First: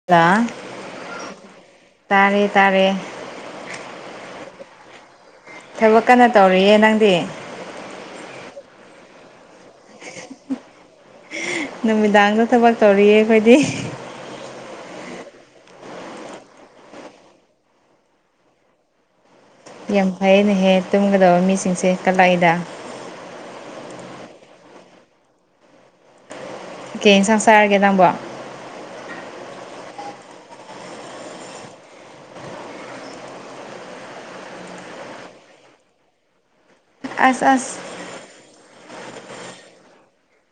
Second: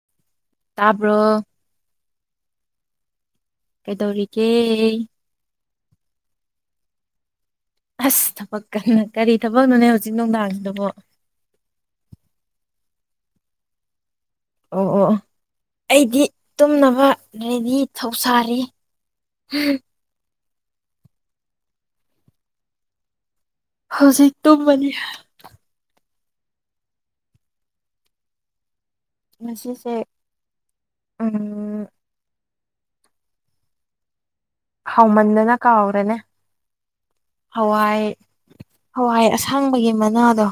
[unintelligible] ꯇꯥꯕ꯭ꯔꯣ ꯇꯥꯔꯦ ꯇꯥꯔꯦ ꯀꯩꯗꯧꯔꯤꯒꯦ ꯊꯕꯛ ꯀꯟꯅ ꯇꯧꯔꯤꯌꯦ ꯅꯪꯗꯤ ꯑꯁ ꯊꯕꯛ ꯀꯟꯅ ꯀꯔꯤ ꯊꯕꯛꯅꯣꯅꯦ ꯍꯧꯖꯤꯛ ꯅꯨꯡꯗꯥꯡ ꯁꯤꯗꯕꯣ ꯅꯨꯃꯤꯗꯥꯡꯗ ꯊꯕꯛ ꯇꯧꯔꯤꯌꯦ ꯑꯩꯈꯣꯏꯗꯤ ꯑꯣ ꯑꯣ ꯑꯩꯗꯤ ꯇꯨꯝꯅꯕ ꯔꯦꯗꯤ ꯊꯧꯁꯥꯔꯤ [inaudible] ꯌꯥꯝ ꯐꯩꯏꯅꯦꯍꯦ ꯇꯨꯝꯒꯗꯕ ꯃꯤꯁꯤꯡꯁꯦ ꯀꯠꯂꯛꯏꯗ ꯍꯧꯖꯤꯛ ꯇꯨꯝꯃꯅꯤ ꯀꯩ ꯍꯦꯟꯁꯥꯡ ꯆꯥꯔꯒꯦ ꯅꯪꯕꯣ ꯉꯁꯤꯁꯦ ꯎꯝ ꯍꯥꯎꯃꯟꯗꯅ ꯀꯥꯎꯒ꯭ꯔꯦꯗ ꯑꯁ ꯑꯁ ꯍꯋꯥꯏ ꯍꯋꯥꯏ ꯑꯁꯥꯡꯕꯒꯤ ꯃꯅꯥꯗꯣ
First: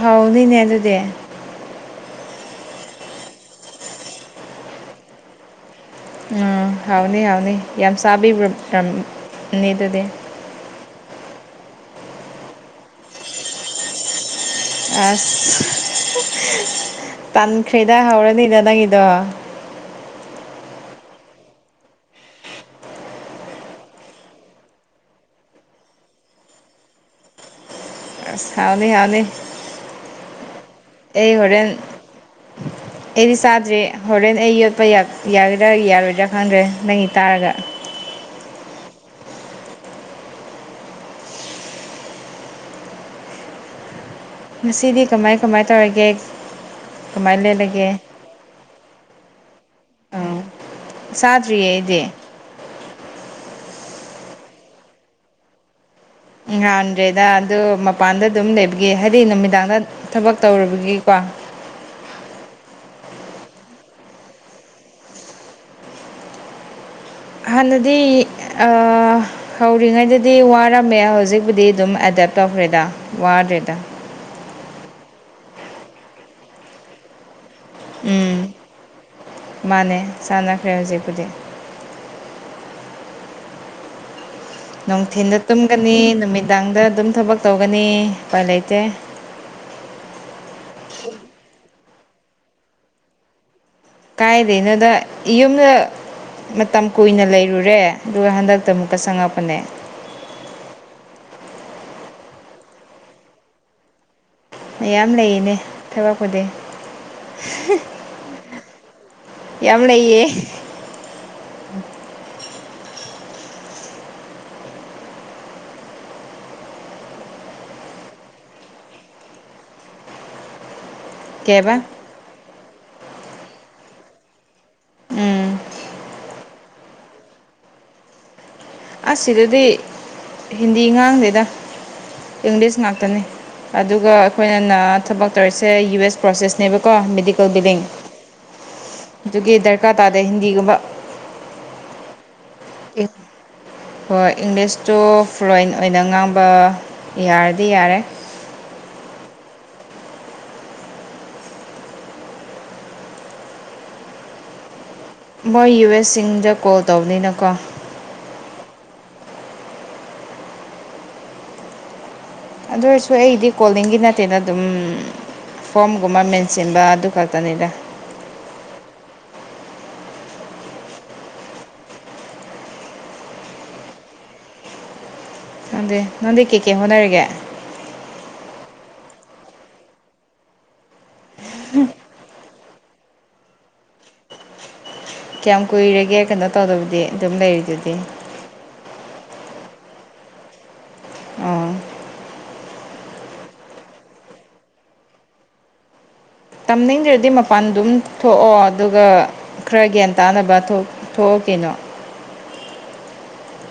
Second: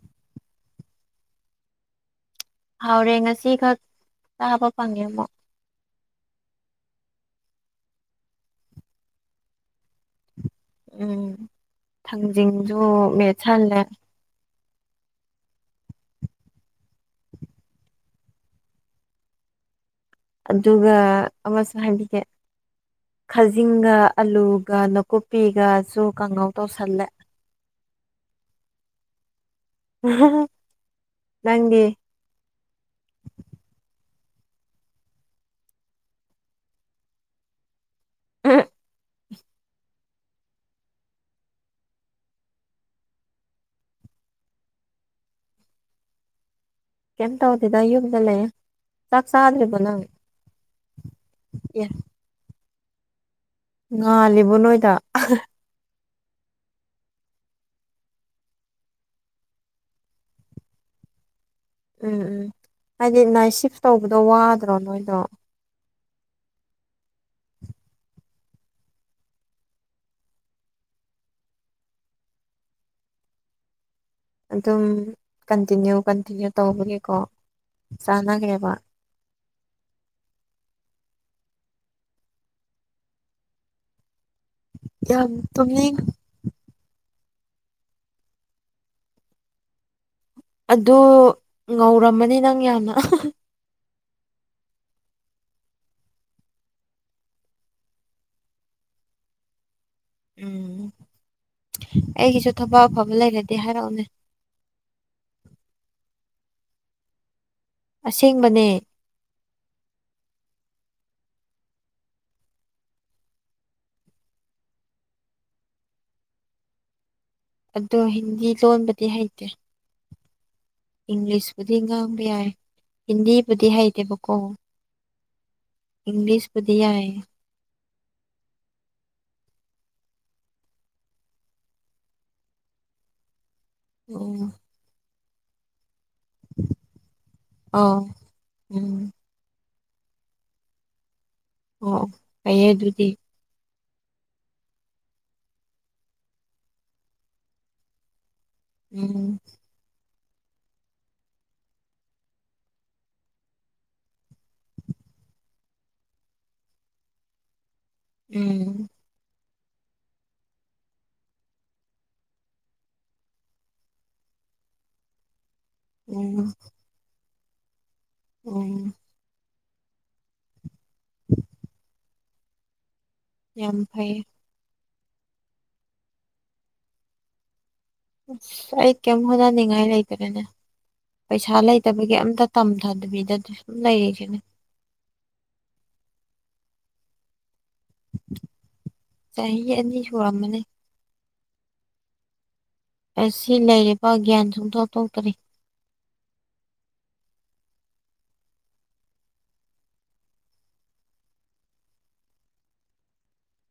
ꯍꯥꯎꯕꯅꯤꯅꯦ ꯑꯗꯨꯗꯤ ꯍꯥꯎꯔꯦ ꯉꯁꯤ ꯈꯛ ꯇꯥꯕ ꯐꯪꯉꯦ ꯑꯃꯨꯛ ꯎꯝ ꯍꯥꯎꯅꯤ ꯍꯥꯎꯅꯤ ꯌꯥꯝ ꯆꯥꯕꯤꯕ꯭ꯔ [inaudible] ꯑꯗꯨꯗꯤ ꯎꯝ ꯊꯡꯖꯤꯡꯖꯨ ꯃꯦꯠꯁꯜꯂꯦ ꯑꯁ ꯇꯟꯈ꯭ꯔꯦꯗ ꯍꯧꯔꯅꯤꯗ ꯅꯪꯒꯤꯗꯣ ꯑꯗꯨꯒ ꯑꯃꯁꯨ ꯍꯥꯏꯕꯤꯒꯦ ꯈꯖꯤꯡꯒ ꯑꯥꯂꯨꯒ ꯅꯥꯀꯨꯞꯄꯤꯒꯁꯨ ꯀꯥꯡꯍꯧ ꯇꯧꯁꯜꯂꯦ ꯑꯁ ꯍꯥꯎꯅꯤ ꯍꯥꯎꯅꯤ [unintelligible] ꯑꯩ ꯍꯣꯔꯦꯟ ꯅꯪꯗꯤ ꯑꯩꯗꯤ ꯆꯥꯗ꯭ꯔꯦ ꯍꯣꯔꯦꯟ ꯑꯩ ꯌꯣꯠꯄ ꯌꯥꯒꯗ꯭ꯔꯥ ꯌꯥꯔꯣꯏꯗ꯭ꯔꯥ ꯈꯪꯗ꯭ꯔꯦ ꯅꯪꯒꯤ ꯇꯥꯔꯒ ꯑ ꯉꯁꯤꯗꯤ ꯀꯃꯥꯏ ꯀꯃꯥꯏ ꯇꯧꯔꯒꯦ ꯀꯝ ꯀꯃꯥꯏꯅ ꯇ ꯍꯗꯗ ꯂꯦꯜꯂꯒꯦ ꯌꯨꯒꯗ ꯂꯩꯦ ꯆꯥꯛ ꯆꯗ꯭ꯔꯤꯕꯨꯣ ꯅꯪ ꯑꯪ ꯆꯥꯗ꯭ꯔꯤꯌꯦ ꯑꯦ ꯑꯩꯗꯤ ꯉꯥꯜꯂꯤꯕ ꯅꯣꯏꯗ ꯉꯥꯟꯗ꯭ꯔꯦꯗ ꯑꯗꯨꯗ ꯃꯄꯥꯟꯗ ꯑꯗꯨꯝ ꯂꯩꯕꯤꯒ ꯍꯥꯏꯗꯤ ꯅꯨꯃꯤꯗꯥꯡꯗ ꯊꯕꯛ ꯇꯧꯔꯨꯕꯒꯤꯀꯣ ꯎꯝ ꯎꯝ ꯍꯥꯏꯗꯤ ꯅꯥꯏꯠ ꯁꯤꯐ ꯇꯧꯕꯗꯣ ꯋꯥꯗ꯭ꯔꯣ ꯅꯣꯏꯗꯣ ꯍꯥꯟꯅꯗꯤ ꯑ ꯍꯧꯔꯤꯉꯩꯗꯗꯤ ꯋꯥꯔꯝꯃꯦ ꯍꯧꯖꯤꯛꯄꯨꯗꯤ ꯑꯗꯨꯝ ꯑꯦꯗꯥꯞ ꯇꯧꯈ꯭ꯔꯦꯗ ꯋꯥꯗ꯭ꯔꯦꯗ ꯑꯗꯨꯝ ꯀꯟꯇꯤꯅ꯭ꯌꯨ ꯀꯟꯇꯤꯅ꯭ꯌꯨ ꯇꯧꯕꯒꯤꯀꯣ ꯆꯥꯟꯅꯈ꯭ꯔꯦꯕ ꯎꯝ ꯃꯥꯟꯅꯦ ꯆꯥꯟꯅꯈ꯭ꯔꯦ ꯍꯧꯖꯤꯛꯄꯨꯗꯤ ꯌꯥꯝ ꯅꯨꯡꯊꯤꯟꯗ ꯇꯨꯝꯅꯤꯡ ꯇꯨꯝꯒꯅꯤ ꯅꯨꯃꯤꯗꯥꯡꯗ ꯑꯗꯨꯝ ꯊꯕꯛ ꯇꯧꯒꯅꯤ ꯎꯄꯥꯏ ꯂꯩꯇꯦ ꯑꯗꯨ ꯉꯧꯔꯝꯃꯅꯤ ꯅꯪ ꯌꯥꯝꯅ [unintelligible] ꯀꯥꯏꯗꯅꯣꯗ ꯌꯨꯝꯗ ꯃꯇꯝ ꯀꯨꯏꯅ ꯂꯩꯔꯨꯔꯦ ꯑꯗꯨꯒ ꯍꯟꯗꯛꯇ ꯑꯃꯨꯛꯀ ꯆꯪꯉꯛꯄꯅꯦ ꯎꯝ ꯑꯩꯒꯤꯁꯨ ꯊꯕꯛ ꯑꯐꯕ ꯂꯩꯔꯗꯤ ꯍꯥꯏꯔꯛꯎꯅꯦ ꯃꯌꯥꯝ ꯂꯩꯔꯤꯅꯦ ꯊꯕꯛꯄꯨꯗꯤ ꯑꯁꯦꯡꯕꯅꯦ ꯌꯥꯝꯅꯦ ꯑꯗꯣ ꯍꯤꯟꯗꯤ ꯂꯣꯟꯕꯗꯤ ꯍꯩꯇꯦ ꯏꯪꯂꯤꯁꯄꯨꯗꯤ ꯀꯩꯕ ꯉꯥꯡꯕ ꯌꯥꯏ ꯍꯤꯟꯗꯤꯕꯨꯗꯤ ꯍꯩꯇꯦꯕꯀꯣ ꯎꯝ ꯏꯪꯂꯤꯁꯕꯨꯗꯤ ꯌꯥꯢ ꯑꯁ ꯁꯤꯗꯗꯤ ꯍꯤꯟꯗꯤ ꯉꯥꯡꯗꯦꯗ ꯏꯪꯂꯤꯁ ꯉꯥꯛꯇꯅꯤ ꯑꯗꯨꯒ ꯎꯝ ꯑꯩꯈꯣꯏꯅꯅ ꯊꯕꯛ ꯇꯧꯔꯤꯁꯦ ꯌꯨ ꯑꯦꯁ ꯄ꯭ꯔꯣꯁꯦꯁꯅꯦꯕꯀꯣ ꯃꯦꯗꯤꯀꯦꯜ ꯕꯤꯂꯤꯡ ꯑꯥꯎ ꯎꯝ ꯑꯗꯨꯒꯤ ꯗꯔꯀꯥꯔ ꯇꯥꯗꯦ ꯍꯤꯟꯗꯤꯒꯨꯝꯕ ꯑꯣ ꯐꯩꯌꯦ ꯑꯗꯨꯗꯤ ꯍꯣꯏ ꯏꯪꯂꯤꯁꯇꯨ ꯐ꯭ꯂꯨꯑꯦꯟꯠ ꯑꯣꯏꯅ ꯉꯥꯡꯕ ꯌꯥꯔꯗꯤ ꯌꯥꯔꯦ ꯎꯝ ꯃꯣꯏ ꯌꯨ ꯑꯦꯁꯁꯤꯡꯗ ꯀꯣꯜ ꯇꯧꯕꯅꯤꯅꯀꯣ ꯎꯝ ꯑꯗꯨ ꯑꯣꯏꯔꯁꯨ ꯑꯩꯗꯤ ꯀꯣꯂꯤꯡꯒꯤ ꯅꯠꯇꯦꯅ ꯑꯗꯨꯝ ꯐꯣꯝꯒꯨꯝꯕ ꯎꯝ ꯃꯦꯟꯁꯤꯟꯕ ꯑꯗꯨ ꯈꯛ ꯇꯅꯤꯗ ꯑꯣꯝ [inaudible] ꯐꯩ ꯅꯗꯗꯤ ꯅꯣꯟꯗꯤ ꯀꯦ ꯀꯦ ꯍꯣꯅꯔꯒ ꯑꯁ ꯑꯩ ꯀꯩꯝ ꯍꯣꯠꯅꯅꯤꯡꯉꯥꯏ ꯂꯩꯗꯅꯅꯦ ꯄꯩꯁꯥ ꯂꯩꯇꯕꯒꯤ ꯑꯝꯇ ꯇꯝꯗ ꯊꯗ ꯄꯤꯖꯗꯤ ꯁ ꯂꯩꯔ ꯀꯅꯤ ꯀꯌꯥꯝ ꯀꯨꯏꯔꯒꯦ ꯀꯩꯅꯣ ꯇꯧꯗꯕꯗꯤ ꯑꯗꯨꯝ ꯂꯩꯔꯤꯗꯨꯗꯤ ꯆꯍꯤ ꯆꯍꯤꯅꯤ ꯁꯣꯔ ꯃꯅꯦ ꯑꯥ ꯑꯁꯤ ꯂꯩꯔꯤꯕ ꯒ꯭ꯌꯥꯟ ꯁꯨꯡꯇꯣꯛ ꯊꯣꯛꯇꯔꯤ ꯇꯝꯅꯤꯡꯗ꯭ꯔꯗꯤ ꯃꯄꯥꯟ ꯑꯗꯨꯝ ꯊꯣꯛꯑꯣ ꯑꯗꯨꯒ ꯈꯔ ꯒ꯭ꯌꯥꯟ ꯇꯥꯅꯕ ꯊꯣꯛ ꯊꯣꯛꯑꯣ ꯀꯩꯅꯣ꯫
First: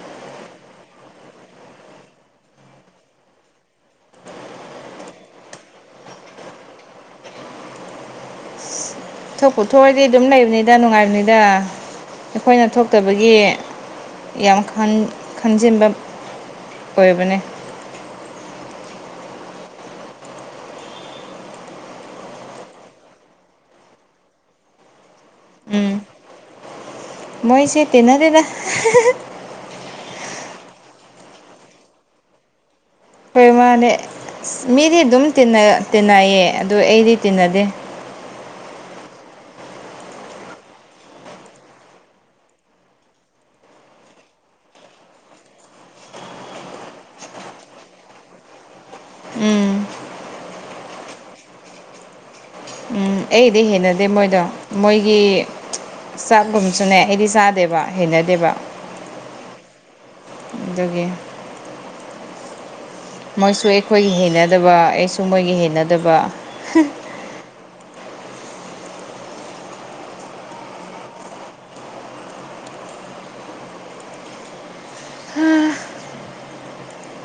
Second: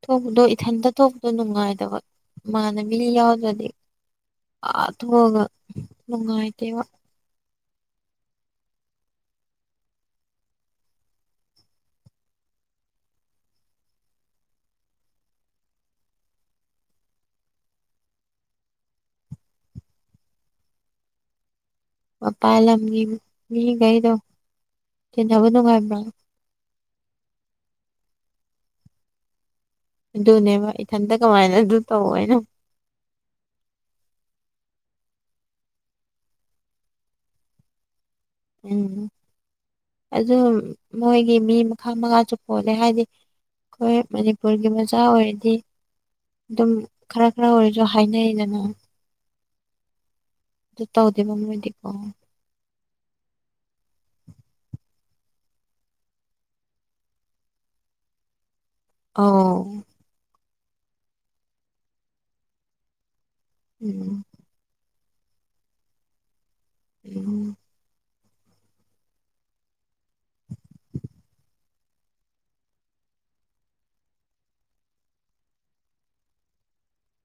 ꯊꯣꯛꯄꯗꯣ ꯏꯊꯟꯇ ꯊꯣꯛꯄꯗꯣ ꯅꯨꯡꯉꯥꯏꯗꯕ ꯏꯃꯅꯕꯤ ꯌꯥꯎꯗ꯭ꯔꯗꯤ꯫ ꯑꯥ ꯊꯣꯛꯑꯒ ꯅꯨꯡꯉꯥꯏꯇꯦꯕ꯫ ꯊꯣꯛꯄꯨ ꯊꯣꯛꯑꯗꯤ ꯑꯗꯨꯝ ꯂꯩꯕꯅꯤꯗ ꯅꯨꯡꯉꯥꯏꯕꯅꯤꯗ ꯑꯩꯈꯣꯏꯅ ꯊꯣꯛꯇꯕꯒꯤ꯫ ꯌꯥꯝ ꯈꯟ ꯈꯟꯖꯤꯟꯕ ꯑꯣꯏꯕꯅꯦ꯫ ꯃꯄꯥꯜꯂꯝꯒꯤ ꯃꯤ ꯈꯩꯗꯣ ꯇꯤꯟꯅꯕ ꯎꯝ ꯅꯨꯡꯉꯥꯏꯕ꯭ꯔꯣ꯫ ꯃꯣꯏꯁꯦ ꯇꯤꯟꯅꯗꯦꯗ꯫ ꯑꯗꯨꯅꯦꯕ ꯏꯊꯟꯇ ꯀꯃꯥꯏꯅ ꯑꯗꯨ ꯇꯧ ꯍꯥꯏꯅꯣ꯫ ꯍꯣꯏ ꯃꯥꯅꯦ ꯑꯁ ꯃꯤꯗꯤ ꯑꯗꯨꯝ ꯇꯤꯟꯅ ꯇꯤꯟꯅꯩꯌꯦ ꯑꯗꯨ ꯑꯩꯗꯤ ꯇꯤꯟꯅꯗꯦ꯫ ꯎꯝ ꯑꯗꯨ ꯃꯣꯏꯒꯤ ꯃꯤ ꯃꯈꯜ ꯃꯉꯥꯁꯨ ꯄꯣꯜꯂꯦ ꯍꯥꯏꯗꯤ꯫ ꯑꯩꯈꯣꯏ ꯃꯅꯤꯄꯨꯔꯒꯤ ꯃꯆꯥ ꯑꯣꯏꯔꯗꯤ꯫ ꯑꯗꯨꯝ ꯈꯔ ꯈꯔ ꯑꯣꯏꯔꯁꯨ ꯍꯥꯏꯅꯩꯗꯅ ꯎꯝ ꯇꯧꯗꯦꯕ ꯃꯣꯏꯗꯤꯀꯣ ꯑꯩꯗꯤ ꯍꯩꯅꯗꯦ ꯃꯣꯏꯗꯣ ꯃꯣꯏꯒꯤ ꯆꯥꯛꯒꯨꯝꯁꯨꯅꯦ ꯑꯩꯗꯤ ꯆꯥꯗꯦꯕ ꯍꯩꯅꯗꯦꯕ ꯑꯧ ꯑꯗꯨꯒꯤ ꯃꯣꯏꯁꯨ ꯑꯩꯈꯣꯏꯒꯤ ꯎꯝ ꯍꯩꯅꯗꯕ ꯑꯩꯁꯨ ꯃꯣꯏꯒꯤ ꯍꯩꯅꯗꯕ ꯎꯝ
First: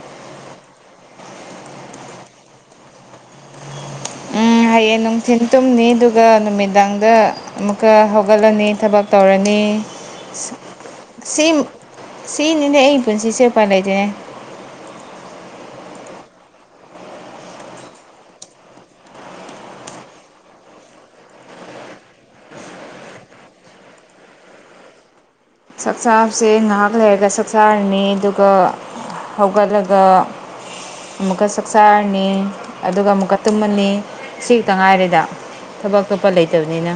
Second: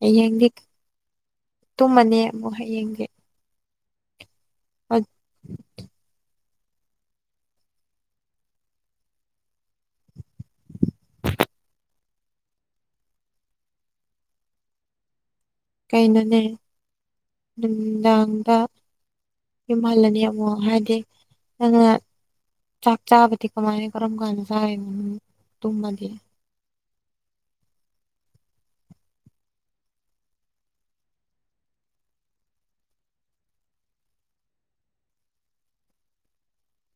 ꯍꯌꯦꯡꯗꯤ ꯇꯨꯝꯃꯅꯤ ꯑꯃꯨꯛ ꯍꯌꯦꯡꯗꯤ ꯎꯝ ꯍꯌꯦꯡ ꯅꯨꯡꯊꯤꯟ ꯇꯨꯝꯅꯤ ꯑꯗꯨꯒ ꯅꯨꯃꯤꯗꯥꯡꯗ ꯑꯃꯨꯛꯀ ꯍꯧꯒꯠꯂꯅꯤ ꯊꯕꯛ ꯇꯧꯔꯅꯤ꯫ ꯑꯁꯤꯝ ꯁꯤꯅꯤꯅꯦ ꯑꯩ ꯄꯨꯟꯁꯤꯁꯦ ꯎꯄꯥꯏ ꯂꯩꯇꯦꯅꯦ꯫ ꯀꯩꯅꯣꯅꯦ ꯅꯨꯡꯗꯥꯡꯗ꯫ ꯌꯨꯝꯍꯜꯂꯅꯤ ꯑꯃꯨꯛ ꯍꯥꯏꯗꯤ ꯅꯪꯅ꯫ ꯆꯥꯛ ꯆꯥꯕꯗꯤ ꯀꯃꯥꯏꯅ ꯀꯔꯝ ꯀꯥꯟꯗ ꯆꯥꯔꯤꯅꯣ꯫ ꯆꯥꯛ ꯇꯨꯝꯃꯗꯤ ꯆꯥꯕ꯫ ꯁꯦ ꯉꯥꯏꯍꯥꯛ ꯂꯩꯔꯒ ꯆꯥꯛꯆꯥꯔꯅꯤ ꯑꯗꯨꯒ ꯍꯧꯒꯠꯂꯒ꯫ ꯑꯃꯨꯛꯀ ꯆꯥꯛꯆꯥꯥꯔꯅꯤ ꯑꯗꯨꯒ ꯑꯃꯨꯛꯀ ꯇꯨꯝꯃꯅꯤ ꯁꯤ ꯈꯛꯇ ꯉꯥꯏꯔꯦꯗ꯫ ꯊꯕꯛ ꯑꯇꯣꯞꯄ ꯂꯩꯇꯕꯅꯤꯅ꯫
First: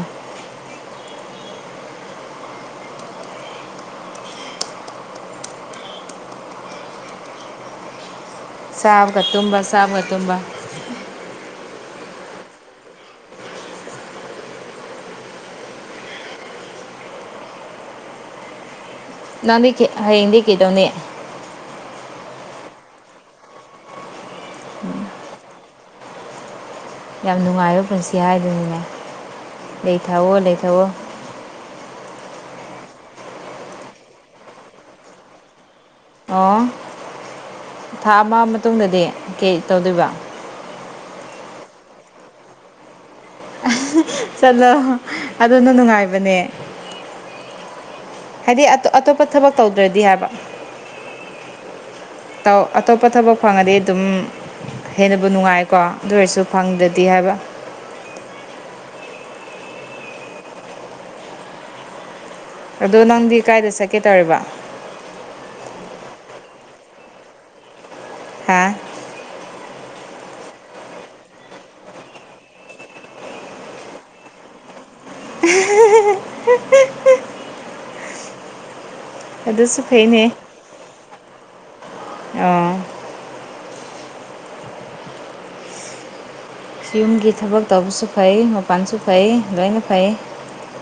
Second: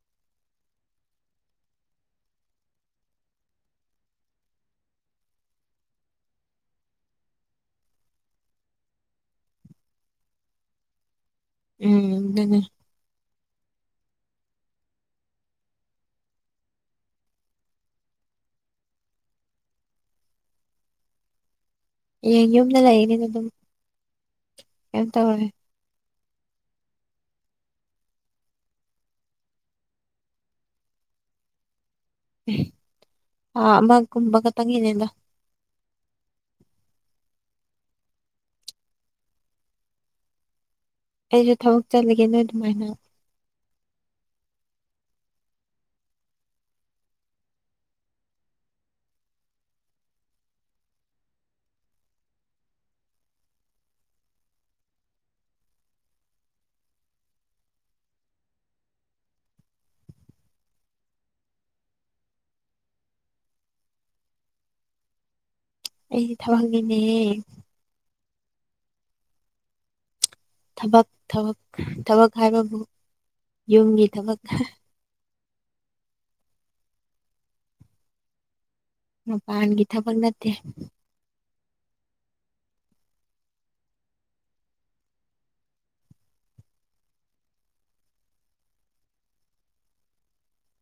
ꯆꯥꯕꯒ ꯇꯨꯝꯕ ꯆꯥꯕꯒ ꯇꯨꯝꯕ꯫ ꯎꯝ ꯗꯨꯅꯤ꯫ ꯅꯗꯤ ꯍꯌꯦꯡꯗꯤ ꯀꯩꯗꯧꯅꯤ ꯫ ꯍꯌꯦꯡ ꯌꯨꯝꯗ ꯂꯩꯅꯤꯅ ꯑꯗꯨꯝ ꯀꯩꯝ ꯇꯧꯔꯦ꯫ ꯌꯥꯝ ꯅꯨꯡꯉꯥꯏꯕ ꯄꯨꯟꯁꯤ ꯍꯥꯏꯗꯨꯅꯤꯅꯦ ꯂꯩ ꯊꯛꯑꯣ ꯂꯩ ꯊꯛꯑꯣ꯫ ꯊꯥ ꯑꯃꯒꯨꯝꯕ ꯈꯇꯪꯒꯤꯅꯦꯗ꯫ ꯑꯣ ꯊꯥ ꯑꯃ ꯃꯇꯨꯡꯗꯗꯤ ꯀꯩ ꯇꯧꯗꯣꯏꯕ꯫ ꯑꯩꯁꯨ ꯊꯕꯛ ꯆꯠꯂꯒꯦ ꯅꯣꯏ ꯑꯗꯨꯃꯥꯏꯅ꯫ ꯆꯠꯂꯣ ꯑꯗꯨꯅ ꯅꯨꯡꯉꯥꯏꯕꯅꯦ꯫ ꯍꯥꯏꯗꯤ ꯑꯇꯣꯞꯄ ꯊꯕꯛ ꯇꯧꯗ꯭ꯔꯗꯤ ꯍꯥꯏꯕ꯫ ꯇꯧ ꯑꯇꯣꯞꯄ ꯊꯕꯛ ꯐꯪꯉꯗꯤ ꯑꯗꯨꯝ꯫ ꯍꯦꯟꯅꯕꯨ ꯅꯨꯡꯉꯥꯏꯀꯣ ꯑꯗꯨ ꯑꯣꯏꯔꯁꯨ ꯐꯪꯗ꯭ꯔꯗꯤ ꯍꯥꯏꯕ꯫ ꯑꯗꯣ ꯅꯪꯗꯤ ꯀꯥꯏꯗ ꯆꯠꯀꯦ ꯇꯧꯔꯤꯕ꯫ ꯑꯩꯗꯤ ꯊꯕꯛꯅꯤꯅꯦ ꯍꯦ꯫ ꯍꯥ꯫ ꯊꯕꯛ ꯊꯕꯛ ꯊꯕꯛ ꯍꯥꯏꯕꯕꯨ ꯌꯨꯝꯒꯤ ꯊꯕꯛ꯫ [unintelligible] ꯃꯄꯥꯥꯟꯒꯤ ꯊꯕꯛ ꯅꯠꯇꯦ꯫ ꯑꯎ꯫ ꯌꯨꯝꯒꯤ ꯊꯕꯛ ꯇꯧꯕꯁꯨ ꯐꯩ ꯃꯄꯥꯟꯁꯨ ꯐꯩ ꯂꯣꯏꯅ ꯐꯩ꯫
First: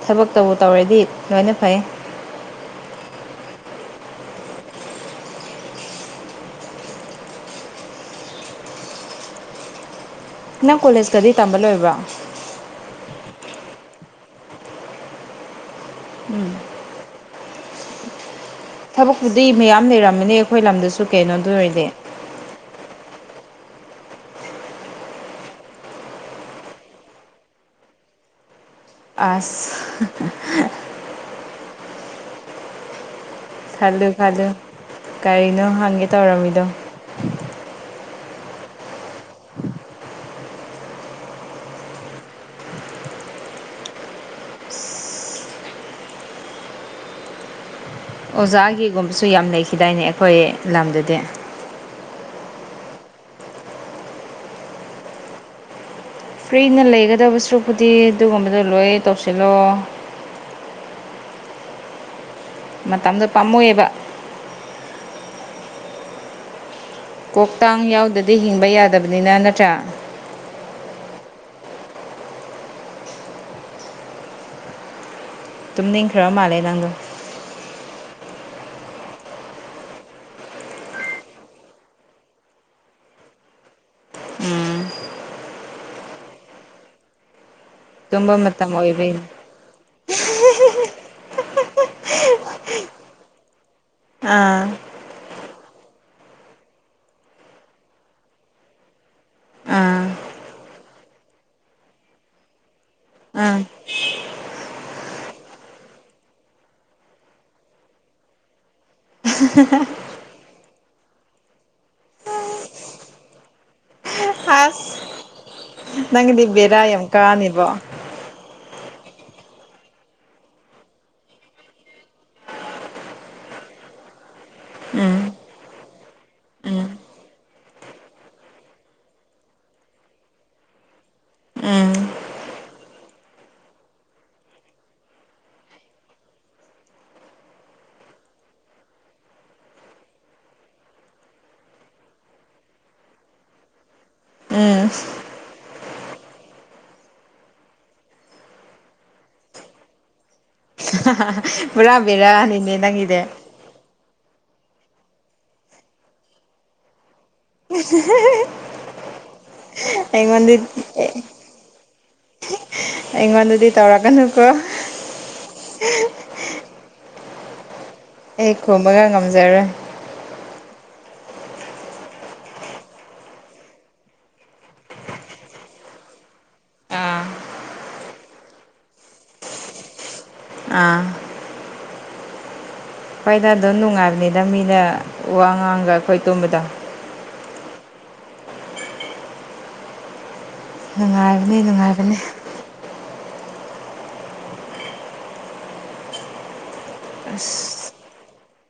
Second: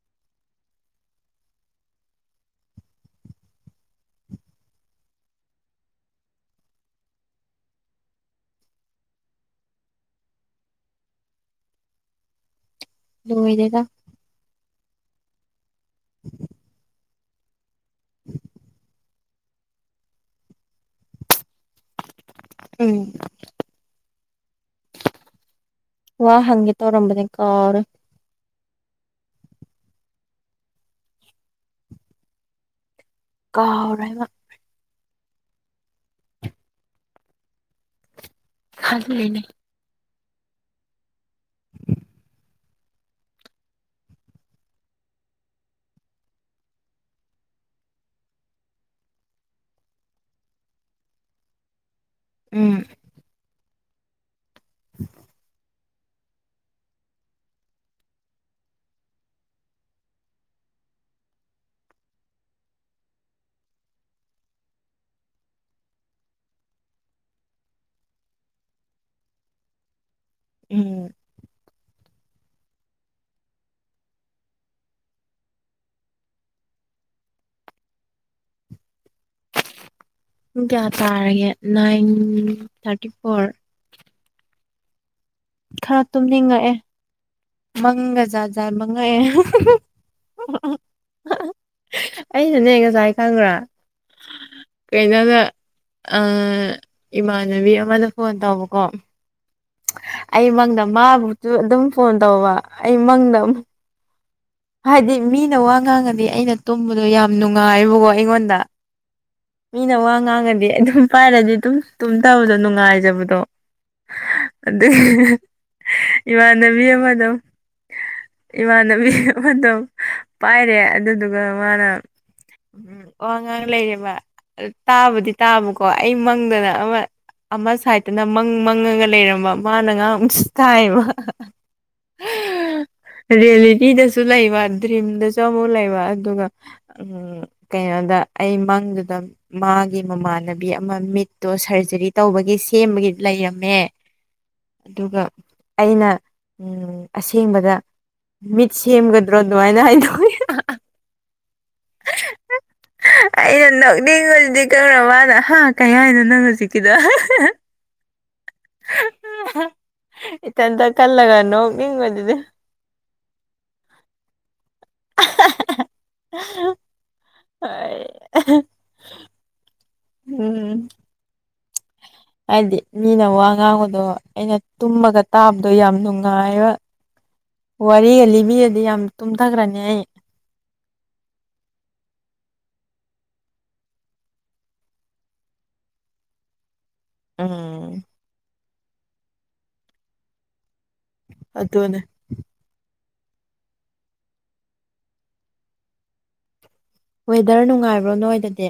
ꯊꯕꯛ ꯇꯧꯕꯨ ꯇꯧꯔꯗꯤ ꯂꯣꯏꯅ ꯐꯩ꯫ ꯅꯪ ꯀꯣꯂꯦꯖꯀꯗꯤ ꯇꯝꯕ ꯂꯣꯏꯕ꯭ꯔꯣ꯫ ꯂ ꯑꯣꯏꯗꯒ ꯎꯝ ꯊꯕꯛꯄꯨꯗꯤ ꯃꯌꯥꯝ ꯂꯩꯔꯝꯃꯅꯤ ꯑꯩꯈꯣꯏ ꯂꯝꯗꯁꯨ ꯀꯩꯅꯣꯗ ꯑꯣꯏꯔꯗꯤ ꯎꯝ ꯋꯥ ꯍꯪꯒꯦ ꯇꯧꯔꯝꯕꯅꯦ ꯀꯔ ꯑꯁ ꯈꯜꯂꯨ ꯀꯥꯎꯔꯦꯕ ꯈꯜꯂꯨ ꯀꯒꯥꯔꯤꯅꯣ ꯍꯪꯒꯦ ꯇꯧꯔꯝꯃꯤꯗꯣ ꯈꯜ ꯂꯩꯅꯦ [unintelligible] ꯑꯣꯖꯥꯒꯤꯒꯨꯝꯕꯁꯨ ꯌꯥꯝ ꯂꯩꯈꯤꯗꯥꯏꯅꯦ ꯑꯩꯈꯣꯏ ꯂꯝꯗꯗꯤ꯫ ꯎꯝ꯫ ꯎ꯫ ꯐ꯭ꯔꯤꯅ ꯂꯩꯒꯗꯕ ꯁꯔꯨꯄꯨꯗꯤ ꯑꯗꯨꯒꯨꯝꯕꯗꯣ ꯂꯣꯏ ꯇꯧꯁꯤꯜꯂꯣ꯫ ꯃꯇꯝꯗꯣ ꯄꯥꯝꯃꯣꯏꯑꯕ꯫ ꯀꯣꯛꯇꯥꯡ ꯌꯥꯎꯗꯗꯤ ꯍꯤꯡꯕ ꯌꯥꯗꯕꯅꯤꯅ ꯅꯠꯇ꯭ꯔꯥ꯫ ꯎꯝ꯫ ꯇꯨꯃꯤꯗꯤ ꯈ꯭ꯔꯔ ꯃꯥꯂꯦ ꯅꯪ ꯄꯨꯡ ꯀꯌꯥ ꯇꯥꯔꯒꯦ ꯅꯥꯏꯟ ꯊꯥꯔꯇꯤ ꯐꯣꯔ ꯎꯝ ꯈꯔ ꯇꯨꯝꯅꯤꯡꯉꯛꯑꯦ ꯇꯨꯝꯕ ꯃꯪꯖꯥꯖꯔ ꯃꯇꯝ ꯃꯉ ꯑꯣꯏꯕꯩꯅꯦ ꯑꯩꯁꯨꯅꯦ ꯉꯁꯥꯏ ꯈꯪꯈ꯭ꯔꯥ ꯑꯥ ꯀꯩꯅꯣꯗ ꯏꯃꯥꯟꯅꯕꯤ ꯑꯃꯗ ꯐꯣꯟ ꯇꯧꯕꯀꯣ ꯑꯥ ꯑꯩ ꯃꯪꯗ ꯃꯥꯕꯨ ꯑꯗꯨꯝ ꯐꯣꯟ ꯇꯧꯕ ꯑꯩ ꯃꯪꯗ ꯑꯥ ꯍꯥꯏꯗꯤ ꯃꯤꯅ ꯋꯥ ꯉꯥꯡꯉꯗꯤ ꯑꯩꯅ ꯇꯨꯝꯕꯗꯣ ꯌꯥꯝ ꯅꯨꯡꯉꯥꯏꯕꯀꯣ ꯑꯩꯉꯣꯟꯗ ꯃꯤꯅ ꯋꯥ ꯉꯥꯡꯉꯗꯤ ꯑꯗꯨꯝ ꯄꯥꯏꯔꯗꯤ ꯇꯨꯝ ꯇꯕꯗꯣ ꯅꯨꯡꯉꯥꯏꯖꯕꯗꯣ ꯑꯁ ꯑꯗ ꯅꯪꯒꯤꯗꯤ ꯏꯃꯥꯟꯅꯕꯤ ꯕꯦꯔꯥ ꯌꯥꯝ ꯑꯃꯗ ꯀꯥꯅꯤꯕꯣ ꯏꯃꯥꯟꯅꯕꯤ ꯑꯃꯗꯣ ꯄꯥꯏꯔꯦ ꯑꯗꯨꯗꯨꯒ ꯃꯥꯅ ꯎꯝ ꯋꯥꯉꯥꯡ ꯂꯩꯔꯦꯕ ꯎꯝ ꯇꯥꯕꯗꯤ ꯇꯥꯕꯀꯣ ꯑꯩ ꯃꯪꯗꯅ ꯎꯝ ꯑꯃ ꯑꯃ ꯁꯥꯏꯠꯇꯅ ꯃꯪ ꯃꯪꯉꯒ ꯂꯩꯔꯝꯕ ꯃꯥꯅ ꯉꯥꯏꯍꯥꯛ ꯊꯥꯏꯕ ꯎꯝ ꯔꯌꯦꯂꯤꯇꯤꯗ ꯁꯨ ꯂꯩꯕ ꯗ꯭ꯔꯤꯝꯗ ꯆꯃꯨ ꯂꯩꯕ ꯑꯗꯨꯒ ꯎꯝ ꯀꯩꯅꯣꯗ ꯑꯩꯃꯪꯗꯨꯗ ꯃꯥꯒꯤ ꯃꯃꯥꯟꯅꯕꯤ ꯑꯃ ꯃꯤꯠꯇꯣ ꯁꯔꯖꯔꯤ ꯇꯧꯕꯒꯤ ꯁꯦꯝꯕꯒꯤ ꯂꯩꯔꯝꯃꯦ [unintelligible] ꯑꯗꯨꯒ ꯑꯩꯅ ꯑꯁꯦꯡꯕꯗ ꯃꯤꯠꯁ ꯁꯦꯝꯦꯝꯒꯗ꯭ꯔꯣ ꯑꯗꯨꯃꯥꯏꯅ ꯍꯥꯏꯅ ꯄꯨꯔꯥꯕꯕꯤꯔꯅꯤꯅꯦ ꯅꯪꯗ ꯑꯩꯅ ꯅꯛꯅꯤꯡ ꯍꯧꯖꯤꯛ ꯀꯧꯔꯕꯅ ꯀꯩ ꯍꯥꯏꯅꯣ ꯅꯪ ꯍꯧꯖꯤꯛꯀꯤꯗꯣ [unintelligible] ꯑꯩꯉꯣꯟꯗꯤ ꯏꯊꯟꯇ ꯀꯜꯂꯒꯅꯨ ꯅꯤꯡꯕꯗꯨꯗꯤ ꯑꯩꯉꯣꯟꯗꯗꯤ ꯇꯧꯔꯛꯀꯅꯨꯀꯣ [unintelligible] [unintelligible] ꯍ [unintelligible] ꯑꯩ ꯈꯨꯝꯕꯒ ꯉꯝꯖꯔꯣꯏ ꯎꯝ ꯍꯥꯏꯗꯤ ꯃꯤꯅ ꯋꯥ ꯉꯥꯡꯕꯗꯣ ꯑꯩꯅ ꯇꯨꯝꯃꯒ ꯇꯥꯕꯗꯣ ꯌꯥꯝ ꯅꯨꯡꯉꯥꯏꯔꯣꯏ ꯑꯥ ꯋꯥꯔꯤꯒ ꯂꯤꯕꯤꯔꯗꯤ ꯌꯥꯝ ꯇꯨꯝꯊꯈ꯭ꯔꯅꯤ ꯑꯩ ꯑꯥ ꯍꯣꯏꯗ ꯑꯗꯨꯝ ꯅꯨꯡꯉꯥꯏꯕꯅꯤꯗ ꯃꯤꯅ ꯋꯥ ꯉꯥꯡꯒ ꯑꯩꯈꯣꯏ ꯇꯨꯝꯕꯗꯣ ꯑꯥ ꯅꯨꯡꯉꯥꯏꯕꯅꯤ ꯑꯗꯨꯅꯦ ꯅꯨꯡꯉꯥꯏꯕꯅꯤ ꯋꯦꯗꯔ ꯅꯨꯡꯉꯥꯏꯕ꯭ꯔꯣ ꯅꯣꯏꯗꯗꯤ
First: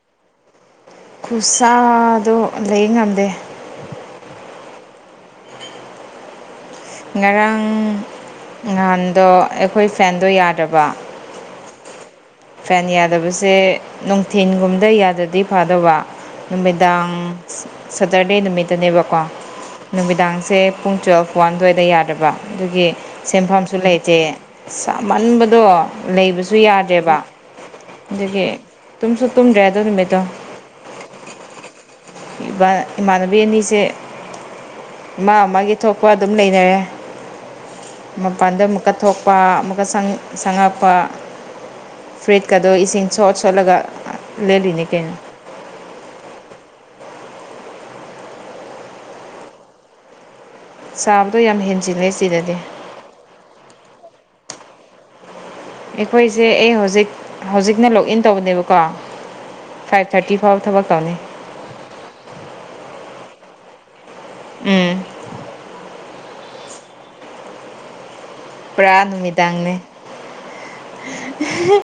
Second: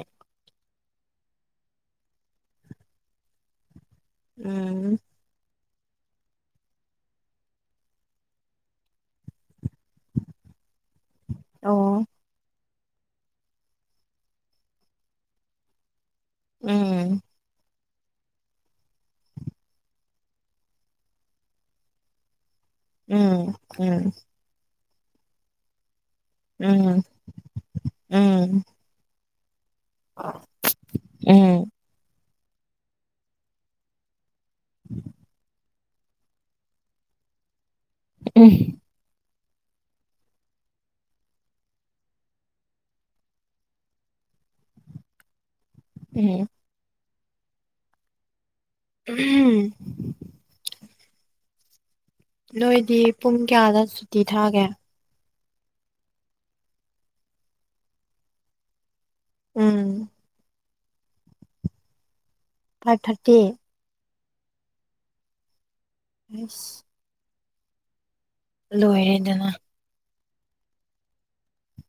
ꯈꯨꯠꯁꯥꯗꯣ ꯂꯩ ꯉꯝꯗꯦ ꯎꯝ ꯉꯔꯥꯡ ꯅꯍꯥꯟꯗꯣ ꯑꯩꯈꯣꯏ ꯐꯦꯟꯗꯣ ꯌꯥꯗꯕ ꯑꯣ ꯐꯦꯟ ꯌꯥꯗꯕꯁꯦ ꯅꯨꯡꯊꯤꯟꯒꯨꯝꯗ ꯌꯥꯗꯗꯤ ꯐꯥꯗꯕ ꯅꯨꯃꯤꯗꯥꯡ ꯎꯝ ꯁꯇꯔꯗꯦ ꯅꯨꯃꯤꯠꯇꯅꯦꯕꯀꯣ ꯅꯨꯃꯤꯗꯥꯡꯁꯦ ꯄꯨꯡ ꯇꯨꯌꯦꯜꯐ ꯋꯥꯟ ꯇ꯭ ꯌꯥꯗꯕ ꯑꯗꯨꯒꯤ ꯎꯝ ꯁꯦꯟꯐꯝꯁꯨ ꯎꯝ ꯂꯩꯇꯦꯃꯟꯕꯗꯣ ꯂꯩ ꯎꯝ ꯖꯨꯌꯥ ꯗꯦꯕ ꯑꯗꯒꯤ ꯎꯝ ꯇꯨꯨꯝꯁꯨ ꯇꯨꯝ ꯌꯥꯗ ꯊꯃꯗ ꯎꯝ ꯏꯃꯥꯟꯅꯕꯤ ꯑꯅꯤꯁꯦ ꯏꯃꯥ ꯃꯥꯒꯤ ꯊꯣꯛꯄ ꯑꯗꯨꯝ ꯂꯩ ꯂꯩꯔꯦ ꯃꯄꯥꯟꯗ ꯎꯝ ꯑꯃꯨꯛꯀ ꯊꯣꯛꯣꯛ ꯑꯃꯨꯛꯀ ꯁꯪꯉꯛꯄ ꯐ꯭ꯔꯤꯠꯀꯗꯣ ꯏꯁꯤꯡ ꯁꯣꯠ ꯁꯣꯠꯂꯒ ꯂꯦꯜꯂꯤꯅꯤ ꯀꯩꯅꯣ ꯎꯝ ꯎꯝ ꯆꯥꯕꯗꯣ ꯌꯥꯝ ꯍꯦꯟꯖꯤꯜꯂꯦ ꯁꯤꯗꯗꯤ ꯅꯣꯏꯗꯤ ꯄꯨꯡ ꯀꯌꯥꯗ ꯁꯨꯇꯤ ꯊꯥꯒꯦ ꯑꯩꯈꯣꯏꯁꯦ ꯑꯩ ꯍꯧꯖꯤꯛ ꯍꯧꯖꯤꯛꯅ ꯂꯣꯛꯏꯟ ꯇꯧꯕꯅꯦꯕꯀꯣ ꯐꯥꯏꯞ ꯎꯝ ꯊꯔꯇꯤ ꯐꯥꯎ ꯊꯕꯛ ꯇꯧꯅꯤ ꯐꯥꯏꯞ ꯊꯔꯇꯤ ꯎꯝ ꯑꯁ ꯄꯨꯔꯥ ꯂꯣꯏꯔꯦꯗꯅ ꯅꯨꯃꯤꯗꯥꯡꯅꯦ